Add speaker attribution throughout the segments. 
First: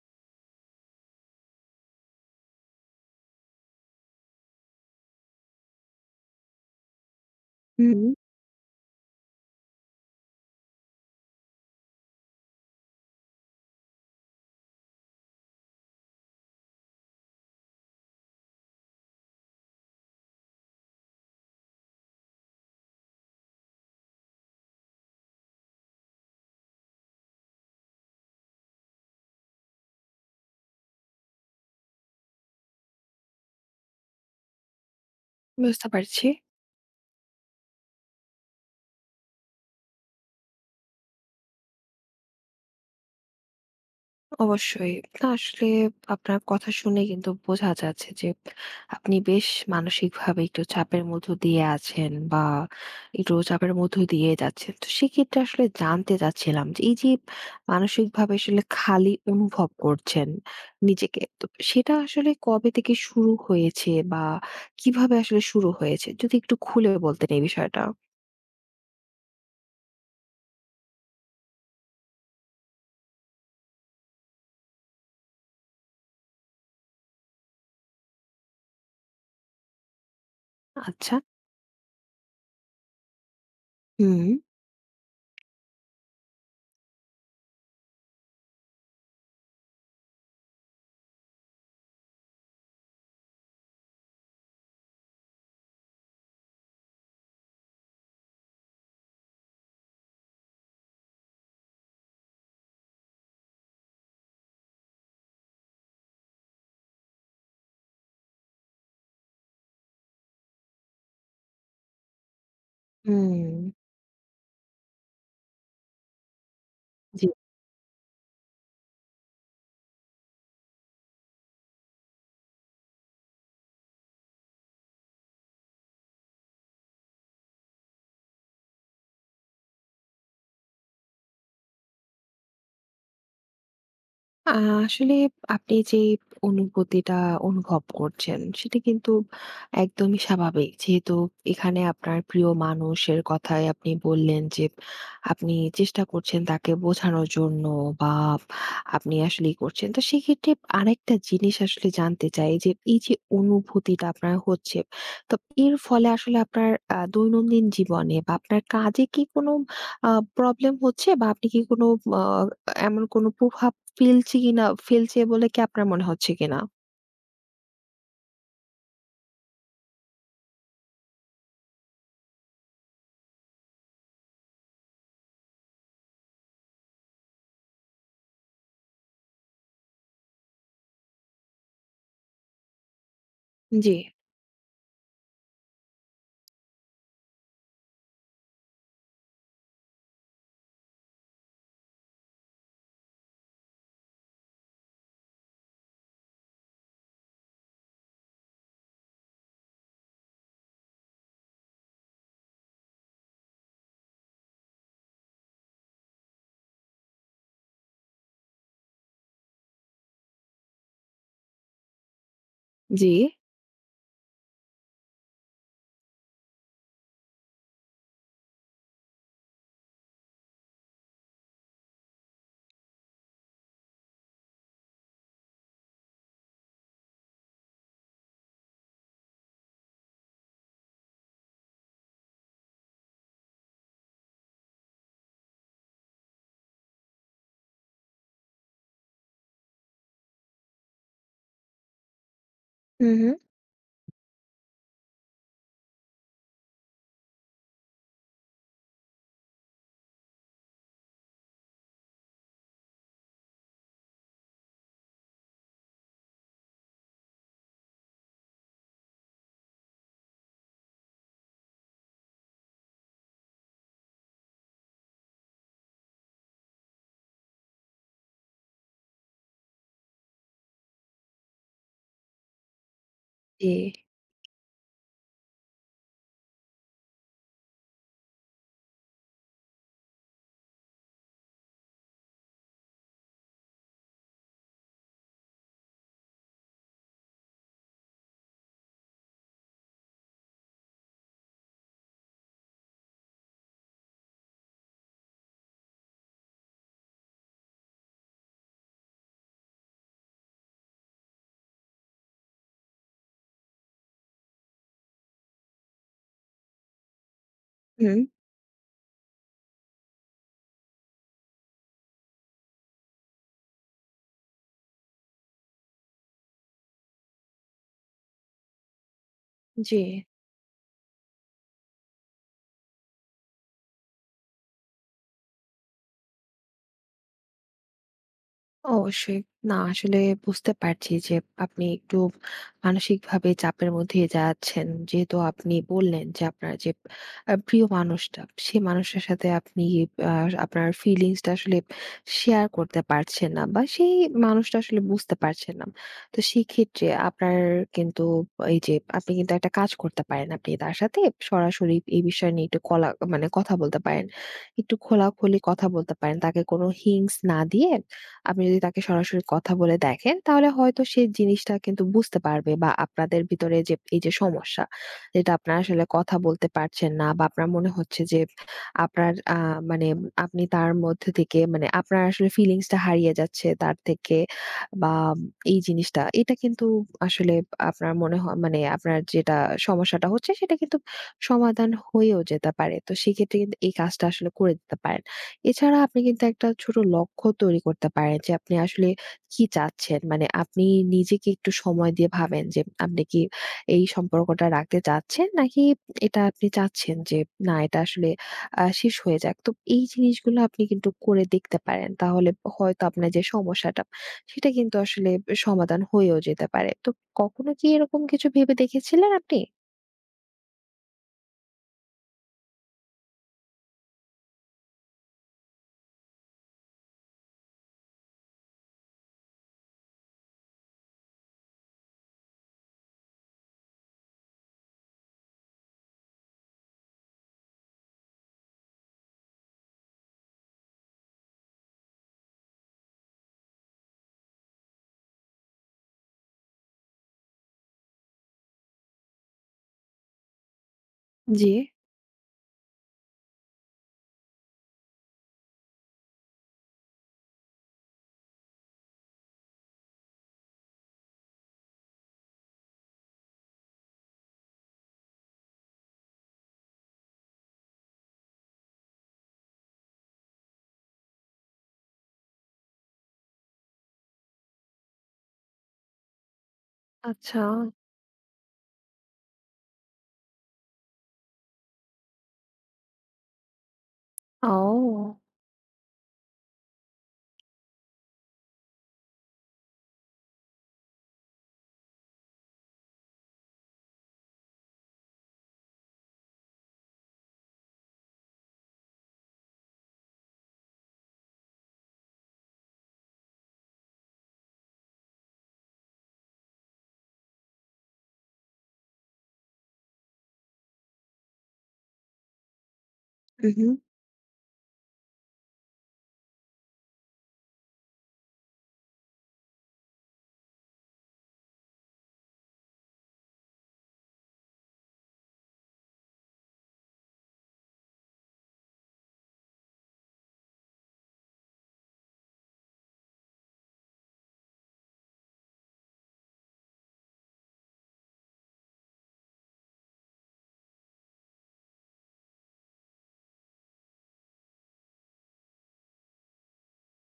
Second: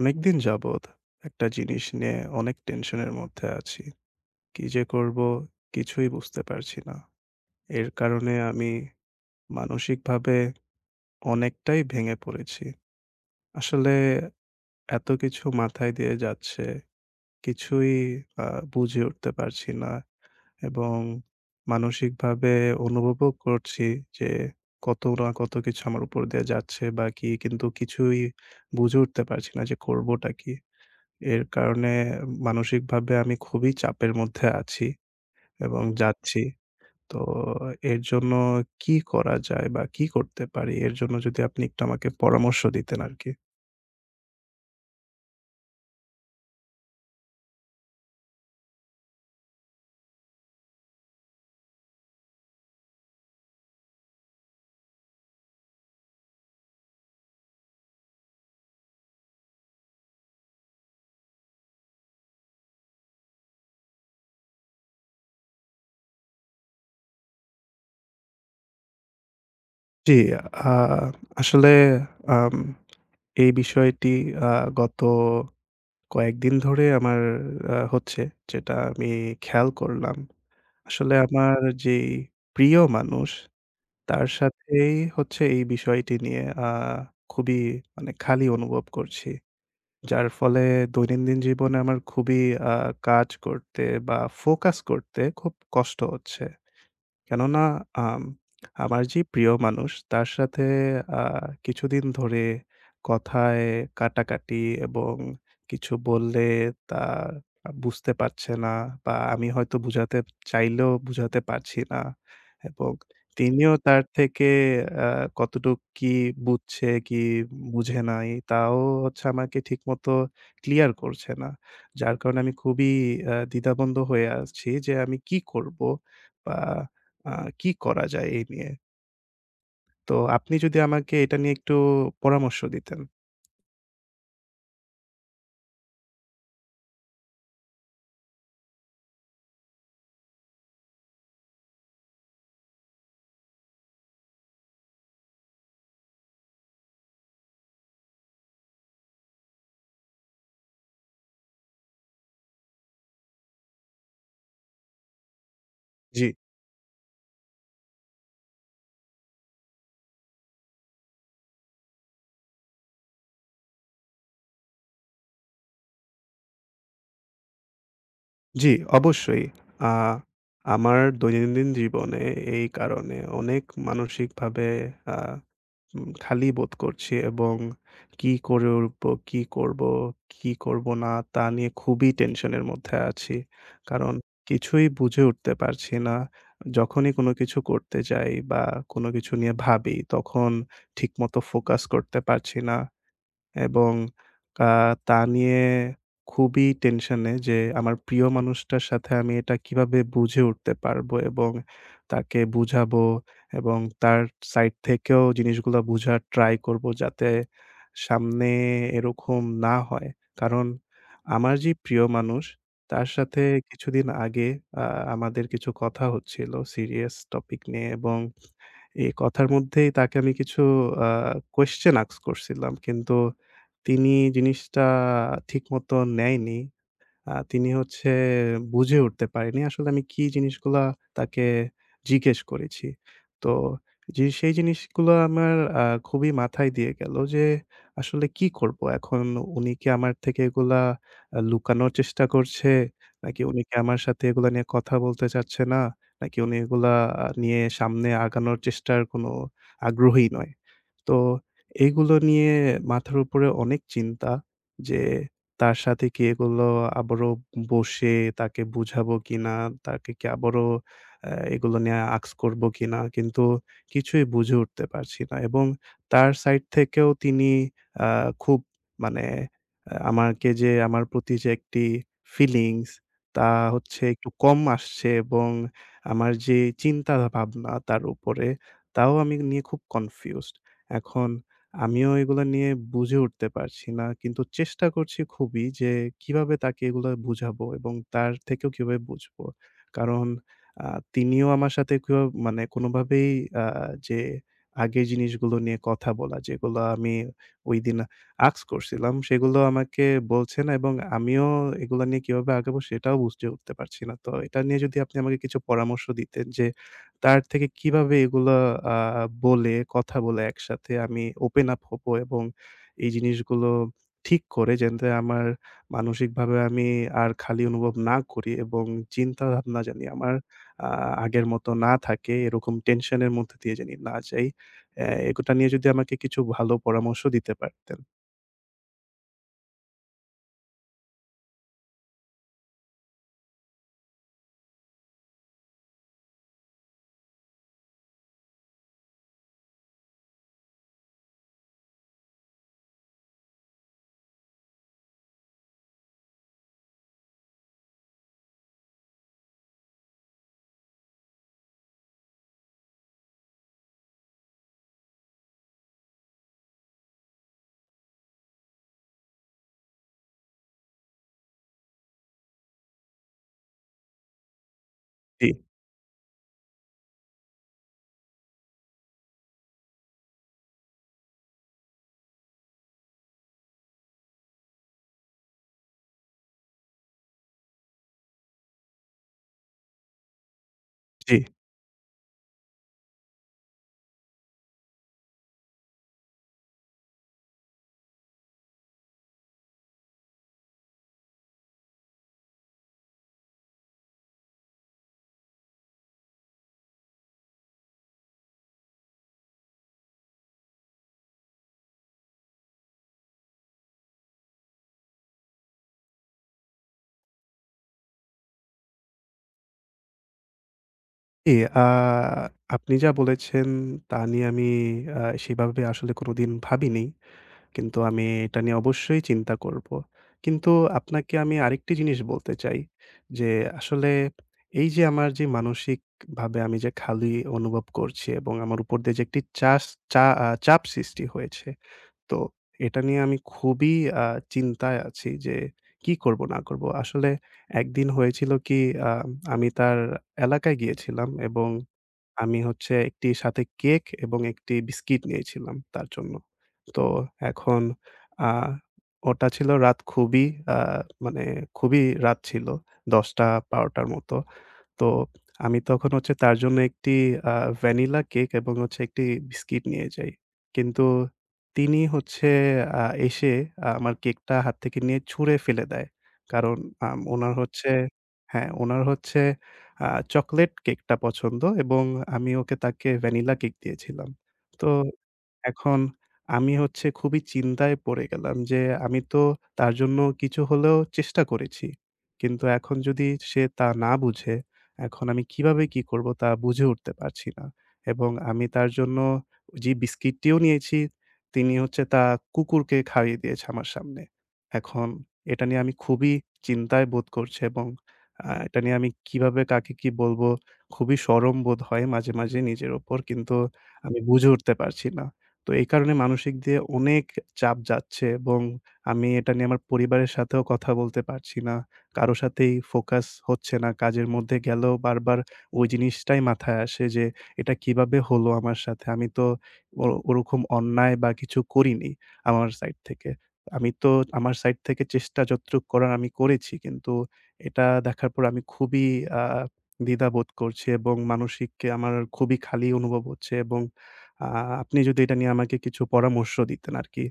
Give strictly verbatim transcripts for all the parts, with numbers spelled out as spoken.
Speaker 1: অনেকদিন যাবৎ একটা জিনিস নিয়ে অনেক টেনশনের মধ্যে আছি। কি যে করব কিছুই বুঝতে পারছি না। এর
Speaker 2: হুম।
Speaker 1: কারণে আমি মানসিকভাবে অনেকটাই ভেঙে পড়েছি। আসলে এত কিছু মাথায় দিয়ে যাচ্ছে, কিছুই আ বুঝে উঠতে পারছি না এবং মানসিকভাবে অনুভবও করছি যে কত না কত কিছু আমার উপর দিয়ে যাচ্ছে বা কি, কিন্তু কিছুই বুঝে উঠতে পারছি না যে করবোটা কি? এর কারণে মানসিকভাবে আমি খুবই চাপের মধ্যে আছি এবং
Speaker 2: বুঝতে পারছি।
Speaker 1: যাচ্ছি। তো এর জন্য কি করা যায় বা কি করতে পারি? এর জন্য যদি আপনি একটু আমাকে পরামর্শ দিতেন আরকি।
Speaker 2: অবশ্যই। না আসলে আপনার কথা শুনে কিন্তু বোঝা যাচ্ছে যে, আপনি বেশ মানসিকভাবে একটু চাপের মধ্য দিয়ে আছেন বা একটু চাপের মধ্য দিয়ে যাচ্ছেন। তো সেক্ষেত্রে আসলে জানতে চাচ্ছিলাম যে, এই যে মানসিকভাবে আসলে খালি অনুভব করছেন নিজেকে, তো সেটা আসলে কবে থেকে শুরু হয়েছে বা কিভাবে আসলে শুরু হয়েছে? যদি একটু খুলে বলতেন এই বিষয়টা।
Speaker 1: জি, আ আসলে আম এই বিষয়টি আ গত কয়েকদিন ধরে আমার আ হচ্ছে, যেটা আমি খেয়াল করলাম। আসলে
Speaker 2: আচ্ছা।
Speaker 1: আমার যেই প্রিয় মানুষ,
Speaker 2: হুম,
Speaker 1: তার সাথেই হচ্ছে, এই বিষয়টি নিয়ে আ খুবই, মানে, খালি অনুভব করছি। যার ফলে দৈনন্দিন জীবনে আমার খুবই আ কাজ করতে বা ফোকাস করতে খুব কষ্ট হচ্ছে। কেননা আম আমার যে প্রিয় মানুষ, তার সাথে আ কিছুদিন ধরে কথায় কাটাকাটি, এবং কিছু বললে তা বুঝতে পারছে না, বা আমি হয়তো বুঝাতে চাইলেও বুঝাতে পারছি না, এবং
Speaker 2: হুম।
Speaker 1: তিনিও তার থেকে আ কতটুক কি বুঝছে, কি
Speaker 2: জি।
Speaker 1: বুঝে নাই, তাও হচ্ছে আমাকে ঠিকমতো ক্লিয়ার করছে না। যার কারণে আমি খুবই আ দ্বিধাদ্বন্দ্ব হয়ে আছি যে আমি কি করব? বা আ কি করা যায় এই নিয়ে? তো আপনি যদি আমাকে এটা নিয়ে একটু পরামর্শ দিতেন।
Speaker 2: আ আসলে আপনি যে অনুভূতিটা অনুভব করছেন, সেটা কিন্তু একদমই স্বাভাবিক। যেহেতু এখানে আপনার প্রিয় মানুষের কথাই আপনি বললেন যে, আপনি চেষ্টা করছেন তাকে বোঝানোর জন্য বা আপনি আসলেই করছেন। তো সেক্ষেত্রে আরেকটা জিনিস আসলে জানতে চাই যে, এই যে অনুভূতিটা আপনার হচ্ছে, তো এর ফলে
Speaker 1: জি।
Speaker 2: আসলে আপনার আ দৈনন্দিন জীবনে বা আপনার কাজে কি কোনো আ প্রবলেম হচ্ছে, বা আপনি কি কোনো আ এমন কোনো প্রভাব ফেলছি কিনা, ফেলছে বলে কি আপনার মনে হচ্ছে কিনা?
Speaker 1: জি, অবশ্যই। আ আমার দৈনন্দিন জীবনে এই কারণে অনেক মানসিকভাবে আ উম খালি বোধ করছি, এবং কি করে উঠবো, কি করব, কি করব না, তা নিয়ে খুবই টেনশনের মধ্যে আছি।
Speaker 2: জি।
Speaker 1: কারণ কিছুই বুঝে উঠতে পারছি না। যখনই কোনো কিছু করতে যাই বা কোনো কিছু নিয়ে ভাবি, তখন ঠিকমতো ফোকাস করতে পারছি না। এবং আ তা নিয়ে খুবই টেনশনে, যে আমার প্রিয় মানুষটার সাথে আমি এটা কিভাবে বুঝে উঠতে পারবো এবং তাকে বুঝাবো, এবং তার সাইড থেকেও জিনিসগুলা বুঝার ট্রাই করবো, যাতে সামনে এরকম না হয়। কারণ আমার যে প্রিয় মানুষ, তার
Speaker 2: জি।
Speaker 1: সাথে কিছুদিন আগে আ আমাদের কিছু কথা হচ্ছিল সিরিয়াস টপিক নিয়ে, এবং এই কথার মধ্যেই তাকে আমি কিছু আ কোয়েশ্চেন আস্ক করছিলাম। কিন্তু তিনি জিনিসটা ঠিক মতো নেয়নি। আ তিনি হচ্ছে বুঝে উঠতে পারেনি আসলে আমি কি জিনিসগুলা তাকে জিজ্ঞেস করেছি। তো যে সেই জিনিসগুলো আমার আ খুবই মাথায় দিয়ে গেল, যে আসলে কি করব এখন? উনি কি আমার থেকে এগুলা আ লুকানোর চেষ্টা করছে?
Speaker 2: হু, হু।
Speaker 1: নাকি উনি কি আমার সাথে এগুলা নিয়ে কথা বলতে চাচ্ছে না? নাকি উনি এগুলা আ নিয়ে সামনে আগানোর চেষ্টার কোনো আগ্রহী নয়? তো এগুলো নিয়ে মাথার উপরে অনেক চিন্তা, যে তার সাথে কি এগুলো আবারও বসে তাকে বুঝাবো কিনা, তাকে কি আবারও আ এগুলো নিয়ে আঁকস করবো কিনা? কিন্তু কিছুই বুঝে উঠতে পারছি না, এবং তার সাইড থেকেও তিনি আ খুব, মানে, আ আমাকে, যে আমার প্রতি যে একটি ফিলিংস, তা
Speaker 2: জি।
Speaker 1: হচ্ছে একটু কম আসছে, এবং আমার যে চিন্তা ভাবনা তার উপরে, তাও আমি নিয়ে খুব কনফিউজড। এখন আমিও এগুলা নিয়ে বুঝে উঠতে পারছি না। কিন্তু চেষ্টা করছি খুবই, যে কিভাবে তাকে এগুলা বুঝাবো এবং তার থেকেও কিভাবে বুঝবো। কারণ আ তিনিও আমার সাথে কেউ, মানে, কোনোভাবেই আ যে আগের জিনিসগুলো নিয়ে কথা বলা, যেগুলো আমি ঐদিন আস্ক করছিলাম, সেগুলো আমাকে বলছে না, এবং আমিও এগুলা নিয়ে কিভাবে আগাবো, সেটাও বুঝে উঠতে পারছি না। তো এটা নিয়ে যদি আপনি আমাকে কিছু পরামর্শ দিতেন, যে তার থেকে কিভাবে
Speaker 2: হুম,
Speaker 1: এগুলা আ বলে, কথা বলে, একসাথে আমি ওপেন আপ হবো এবং এই জিনিসগুলো ঠিক করে, যাতে আমার মানসিকভাবে আমি আর খালি অনুভব না করি, এবং চিন্তাভাবনা
Speaker 2: জি।
Speaker 1: জানি আমার আ আগের মতো না থাকে, এরকম টেনশনের মধ্যে দিয়ে জানি না যাই। অ্যা এটা নিয়ে যদি আমাকে কিছু ভালো পরামর্শ দিতে পারতেন।
Speaker 2: অবশ্যই। না আসলে বুঝতে পারছি যে, আপনি একটু মানসিকভাবে চাপের মধ্যে দিয়ে যাচ্ছেন। যেহেতু আপনি বললেন যে আপনার যে আ প্রিয় মানুষটা, সেই মানুষটার সাথে আপনি আ আপনার ফিলিংস টা আসলে শেয়ার করতে পারছেন না, বা সেই মানুষটা আসলে বুঝতে পারছেন না। তো সেই ক্ষেত্রে আপনার কিন্তু, এই যে, আপনি কিন্তু একটা কাজ করতে পারেন। আপনি তার সাথে সরাসরি এই বিষয় নিয়ে একটু কলা মানে কথা বলতে পারেন। একটু খোলাখুলি কথা বলতে পারেন। তাকে কোনো হিংস না দিয়ে আপনি যদি তাকে সরাসরি কথা বলে দেখেন, তাহলে হয়তো সে জিনিসটা কিন্তু বুঝতে পারবে, বা আপনাদের ভিতরে যে এই যে সমস্যা,
Speaker 1: জি,
Speaker 2: যেটা আপনারা আসলে কথা বলতে পারছেন না, বা আপনার মনে হচ্ছে যে আপনার আহ, মানে আপনি তার মধ্যে থেকে, মানে আপনার আসলে ফিলিংসটা হারিয়ে যাচ্ছে তার থেকে, বা এই জিনিসটা, এটা কিন্তু আসলে আপনার মনে হয়, মানে আপনার যেটা সমস্যাটা হচ্ছে, সেটা কিন্তু
Speaker 1: জি,
Speaker 2: সমাধান হয়েও যেতে পারে। তো সেক্ষেত্রে কিন্তু এই কাজটা আসলে করে দিতে পারেন। এছাড়া আপনি কিন্তু একটা ছোট লক্ষ্য তৈরি করতে পারেন যে, আপনি আসলে কি চাচ্ছেন। মানে আপনি নিজেকে একটু সময় দিয়ে ভাবেন যে, আপনি কি এই সম্পর্কটা রাখতে চাচ্ছেন, নাকি এটা আপনি চাচ্ছেন যে, না এটা আসলে আ শেষ হয়ে যাক। তো এই জিনিসগুলো আপনি কিন্তু করে দেখতে পারেন। তাহলে হয়তো আপনার যে সমস্যাটা, সেটা কিন্তু আসলে সমাধান হয়েও যেতে পারে। তো কখনো কি এরকম কিছু ভেবে দেখেছিলেন আপনি?
Speaker 1: জি। আ আপনি যা বলেছেন তা নিয়ে আমি আ সেভাবে আসলে কোনোদিন ভাবিনি। কিন্তু আমি এটা নিয়ে অবশ্যই চিন্তা করব। কিন্তু আপনাকে আমি আরেকটি জিনিস বলতে চাই, যে আসলে এই যে আমার যে মানসিকভাবে আমি যে খালি অনুভব করছি, এবং আমার উপর দিয়ে যে একটি চাস চা আ চাপ সৃষ্টি হয়েছে। তো এটা নিয়ে আমি খুবই আ চিন্তায় আছি যে কি করব না করব। আসলে একদিন হয়েছিল কি, আ আমি তার এলাকায় গিয়েছিলাম, এবং
Speaker 2: জি,
Speaker 1: আমি হচ্ছে একটি সাথে কেক এবং একটি বিস্কিট নিয়েছিলাম তার জন্য। তো এখন আ ওটা ছিল রাত, খুবই আ মানে খুবই রাত ছিল। দশটা থেকে বারোটা র মতো। তো আমি তখন হচ্ছে তার জন্য একটি আ ভ্যানিলা কেক এবং হচ্ছে একটি বিস্কিট নিয়ে যাই। কিন্তু তিনি হচ্ছে আ এসে আ আমার কেকটা হাত থেকে নিয়ে ছুঁড়ে ফেলে দেয়। কারণ আম উনার
Speaker 2: আচ্ছা।
Speaker 1: হচ্ছে, হ্যাঁ, উনার হচ্ছে আ চকোলেট কেকটা পছন্দ, এবং আমি ওকে তাকে ভ্যানিলা কেক দিয়েছিলাম। তো
Speaker 2: ও!
Speaker 1: এখন আমি হচ্ছে খুবই চিন্তায় পড়ে গেলাম, যে আমি তো তার জন্য কিছু হলেও চেষ্টা করেছি। কিন্তু এখন যদি সে তা না বুঝে, এখন আমি কিভাবে কি করব তা বুঝে উঠতে পারছি না। এবং আমি তার জন্য যে বিস্কিটটিও নিয়েছি, তিনি হচ্ছে তা কুকুরকে খাইয়ে দিয়েছে আমার সামনে। এখন এটা নিয়ে আমি খুবই চিন্তায় বোধ করছি, এবং আ এটা নিয়ে আমি কিভাবে কাকে কি বলব, খুবই শরম বোধ হয় মাঝে, মাঝে নিজের উপর। কিন্তু
Speaker 2: উহু।
Speaker 1: আমি বুঝে উঠতে পারছি না। তো এই কারণে মানসিক দিয়ে অনেক চাপ যাচ্ছে, এবং আমি এটা নিয়ে আমার পরিবারের সাথেও কথা বলতে পারছি না। কারো সাথেই ফোকাস হচ্ছে না। কাজের মধ্যে গেলেও বারবার ওই জিনিসটাই মাথায় আসে যে, "এটা কিভাবে হলো আমার সাথে? আমি তো ও ওরকম অন্যায় বা কিছু করিনি আমার সাইড থেকে। আমি তো আমার সাইড থেকে চেষ্টা যতটুক করার আমি করেছি।" কিন্তু এটা দেখার পর আমি খুবই আ দ্বিধাবোধ করছি, এবং মানসিককে আমার খুবই খালি অনুভব হচ্ছে, এবং আ আপনি যদি এটা নিয়ে আমাকে কিছু পরামর্শ দিতেন আরকি।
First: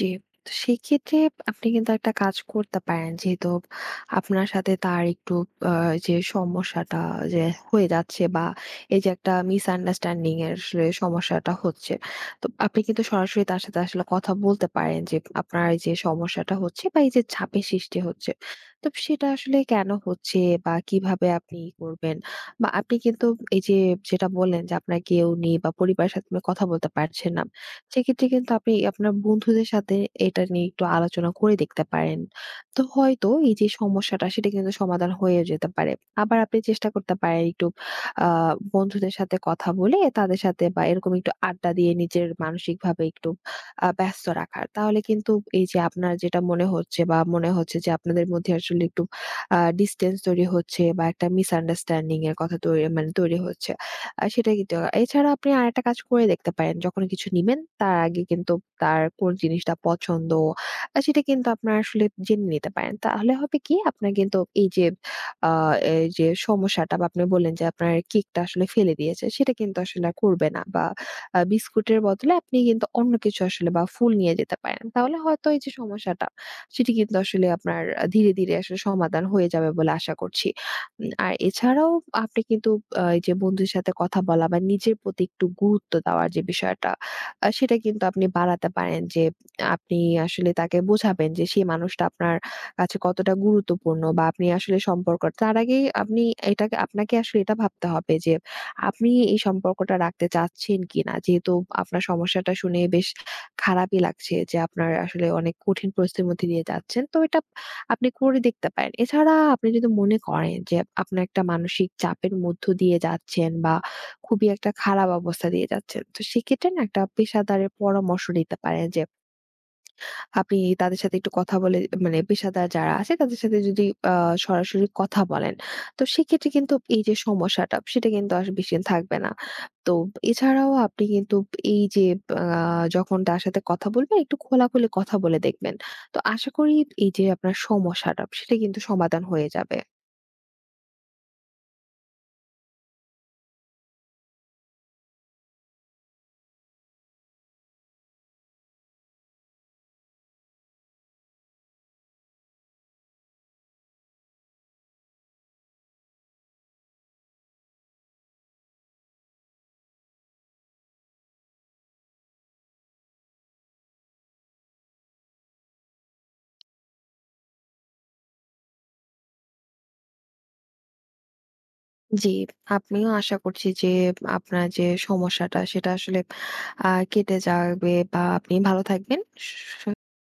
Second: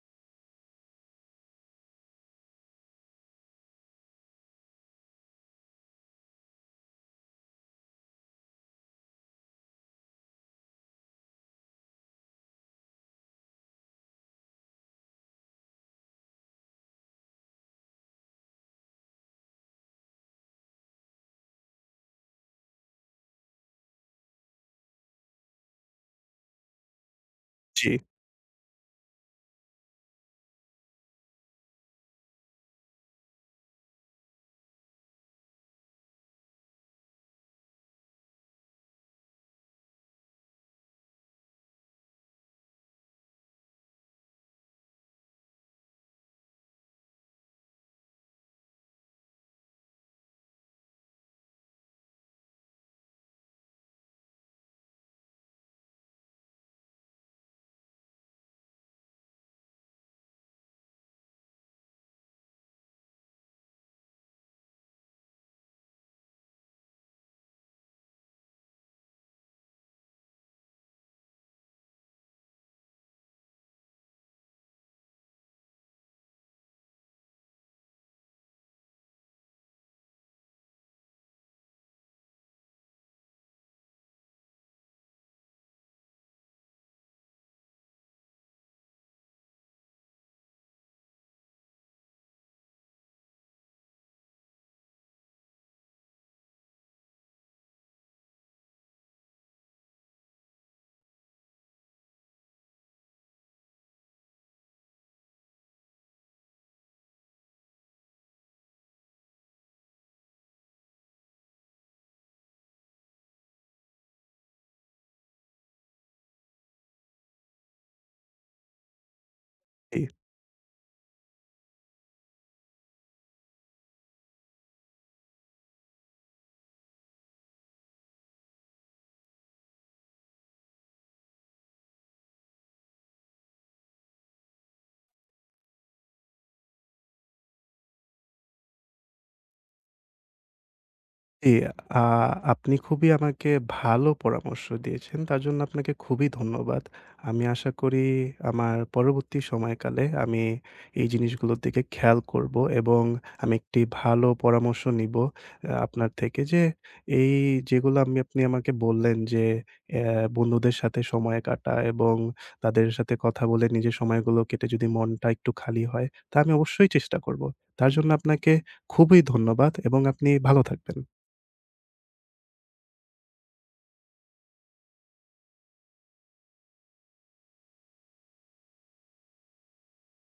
Speaker 2: জি। তো সেক্ষেত্রে আপনি কিন্তু একটা কাজ করতে পারেন। যেহেতু আপনার সাথে তার একটু আ যে সমস্যাটা যে হয়ে যাচ্ছে, বা এই যে একটা মিসআন্ডারস্ট্যান্ডিং এর আসলে সমস্যাটা হচ্ছে। তো আপনি কিন্তু সরাসরি তার সাথে আসলে কথা বলতে পারেন যে, আপনার এই যে সমস্যাটা হচ্ছে, বা এই যে চাপের সৃষ্টি হচ্ছে। তো সেটা আসলে কেন হচ্ছে, বা কিভাবে আপনি ই করবেন? বা আপনি কিন্তু এই যে, যেটা বললেন যে আপনার কেউ নেই, বা পরিবারের সাথে আপনি কথা বলতে পারছেন না।
Speaker 1: জি,
Speaker 2: সেক্ষেত্রে কিন্তু আপনি আপনার বন্ধুদের সাথে এটা নিয়ে একটু আলোচনা করে দেখতে পারেন। তো হয়তো এই যে সমস্যাটা, সেটা কিন্তু সমাধান হয়ে যেতে পারে। আবার আপনি চেষ্টা করতে পারেন একটু আ বন্ধুদের সাথে কথা বলে, তাদের সাথে বা এরকম একটু আড্ডা দিয়ে নিজের মানসিকভাবে একটু আ ব্যস্ত রাখার। তাহলে কিন্তু এই যে আপনার যেটা মনে হচ্ছে, বা মনে হচ্ছে যে আপনাদের মধ্যে আসলে একটু আ ডিসট্যান্স তৈরি হচ্ছে, বা একটা মিসআন্ডারস্ট্যান্ডিং এর কথা তৈরি মানে তৈরি হচ্ছে। আ সেটা কিন্তু, এছাড়া আপনি আরেকটা কাজ করে দেখতে পারেন। যখন কিছু নিবেন তার আগে কিন্তু তার কোন জিনিসটা পছন্দ, আ সেটা কিন্তু আপনার আসলে জেনে নিতে পারেন। তাহলে হবে কি, আপনার কিন্তু এই যে, আ এই যে সমস্যাটা, বা আপনি বললেন যে আপনার কেকটা আসলে ফেলে দিয়েছে, সেটা কিন্তু আসলে আর করবে না, বা আ বিস্কুটের বদলে আপনি কিন্তু অন্য কিছু আসলে বা ফুল নিয়ে যেতে পারেন। তাহলে হয়তো এই যে সমস্যাটা, সেটি কিন্তু আসলে আপনার আ ধীরে, ধীরে আসলে সমাধান হয়ে যাবে বলে আশা করছি। উম আর এছাড়াও আপনি কিন্তু আ এই যে বন্ধুর সাথে কথা বলা বা নিজের প্রতি একটু গুরুত্ব দেওয়ার যে বিষয়টা, আ সেটা কিন্তু আপনি বাড়াতে পারেন। যে আপনি আসলে তাকে বোঝাবেন যে, সেই মানুষটা আপনার কাছে কতটা গুরুত্বপূর্ণ, বা আপনি আসলে সম্পর্ক তার আগেই আপনি এটাকে, আপনাকে আসলে এটা ভাবতে হবে যে, আপনি এই সম্পর্কটা রাখতে চাচ্ছেন কিনা। যেহেতু আপনার সমস্যাটা শুনে বেশ খারাপই লাগছে যে, আপনার আসলে অনেক কঠিন পরিস্থিতির মধ্যে দিয়ে যাচ্ছেন। তো এটা আপনি করে দেখতে পারেন। এছাড়া আপনি যদি মনে করেন যে, আপনার একটা মানসিক চাপের মধ্য দিয়ে যাচ্ছেন, বা খুবই একটা খারাপ অবস্থা দিয়ে যাচ্ছেন। তো সেক্ষেত্রে না, একটা পেশাদারের পরামর্শ নিতে পারেন যে,
Speaker 1: জি।
Speaker 2: আপনি তাদের সাথে একটু কথা বলে, মানে পেশাদার যারা আছে তাদের সাথে যদি আ সরাসরি কথা বলেন, তো সেক্ষেত্রে কিন্তু এই যে সমস্যাটা, সেটা কিন্তু আর বেশিদিন থাকবে না। তো এছাড়াও আপনি কিন্তু এই যে, আ যখন তার সাথে কথা বলবেন, একটু খোলাখুলি কথা বলে দেখবেন। তো আশা করি এই যে আপনার সমস্যাটা, সেটা কিন্তু সমাধান হয়ে যাবে।
Speaker 1: জি, আ আপনি খুবই আমাকে ভালো পরামর্শ দিয়েছেন। তার জন্য আপনাকে খুবই ধন্যবাদ। আমি আশা করি আমার পরবর্তী সময়কালে আমি এই জিনিসগুলোর দিকে খেয়াল করব, এবং আমি একটি ভালো পরামর্শ নিব আ আপনার থেকে, যে এই যেগুলো আমি আপনি আমাকে বললেন, যে অ্যা বন্ধুদের সাথে সময় কাটা এবং তাদের সাথে কথা বলে নিজের সময়গুলো কেটে যদি মনটা একটু খালি হয়, তা আমি অবশ্যই চেষ্টা করব। তার জন্য আপনাকে খুবই ধন্যবাদ, এবং আপনি ভালো থাকবেন।
Speaker 2: জি, আপনিও, আশা করছি যে আপনার যে সমস্যাটা, সেটা আসলে আ কেটে যাবে বা আপনি ভালো থাকবেন। সু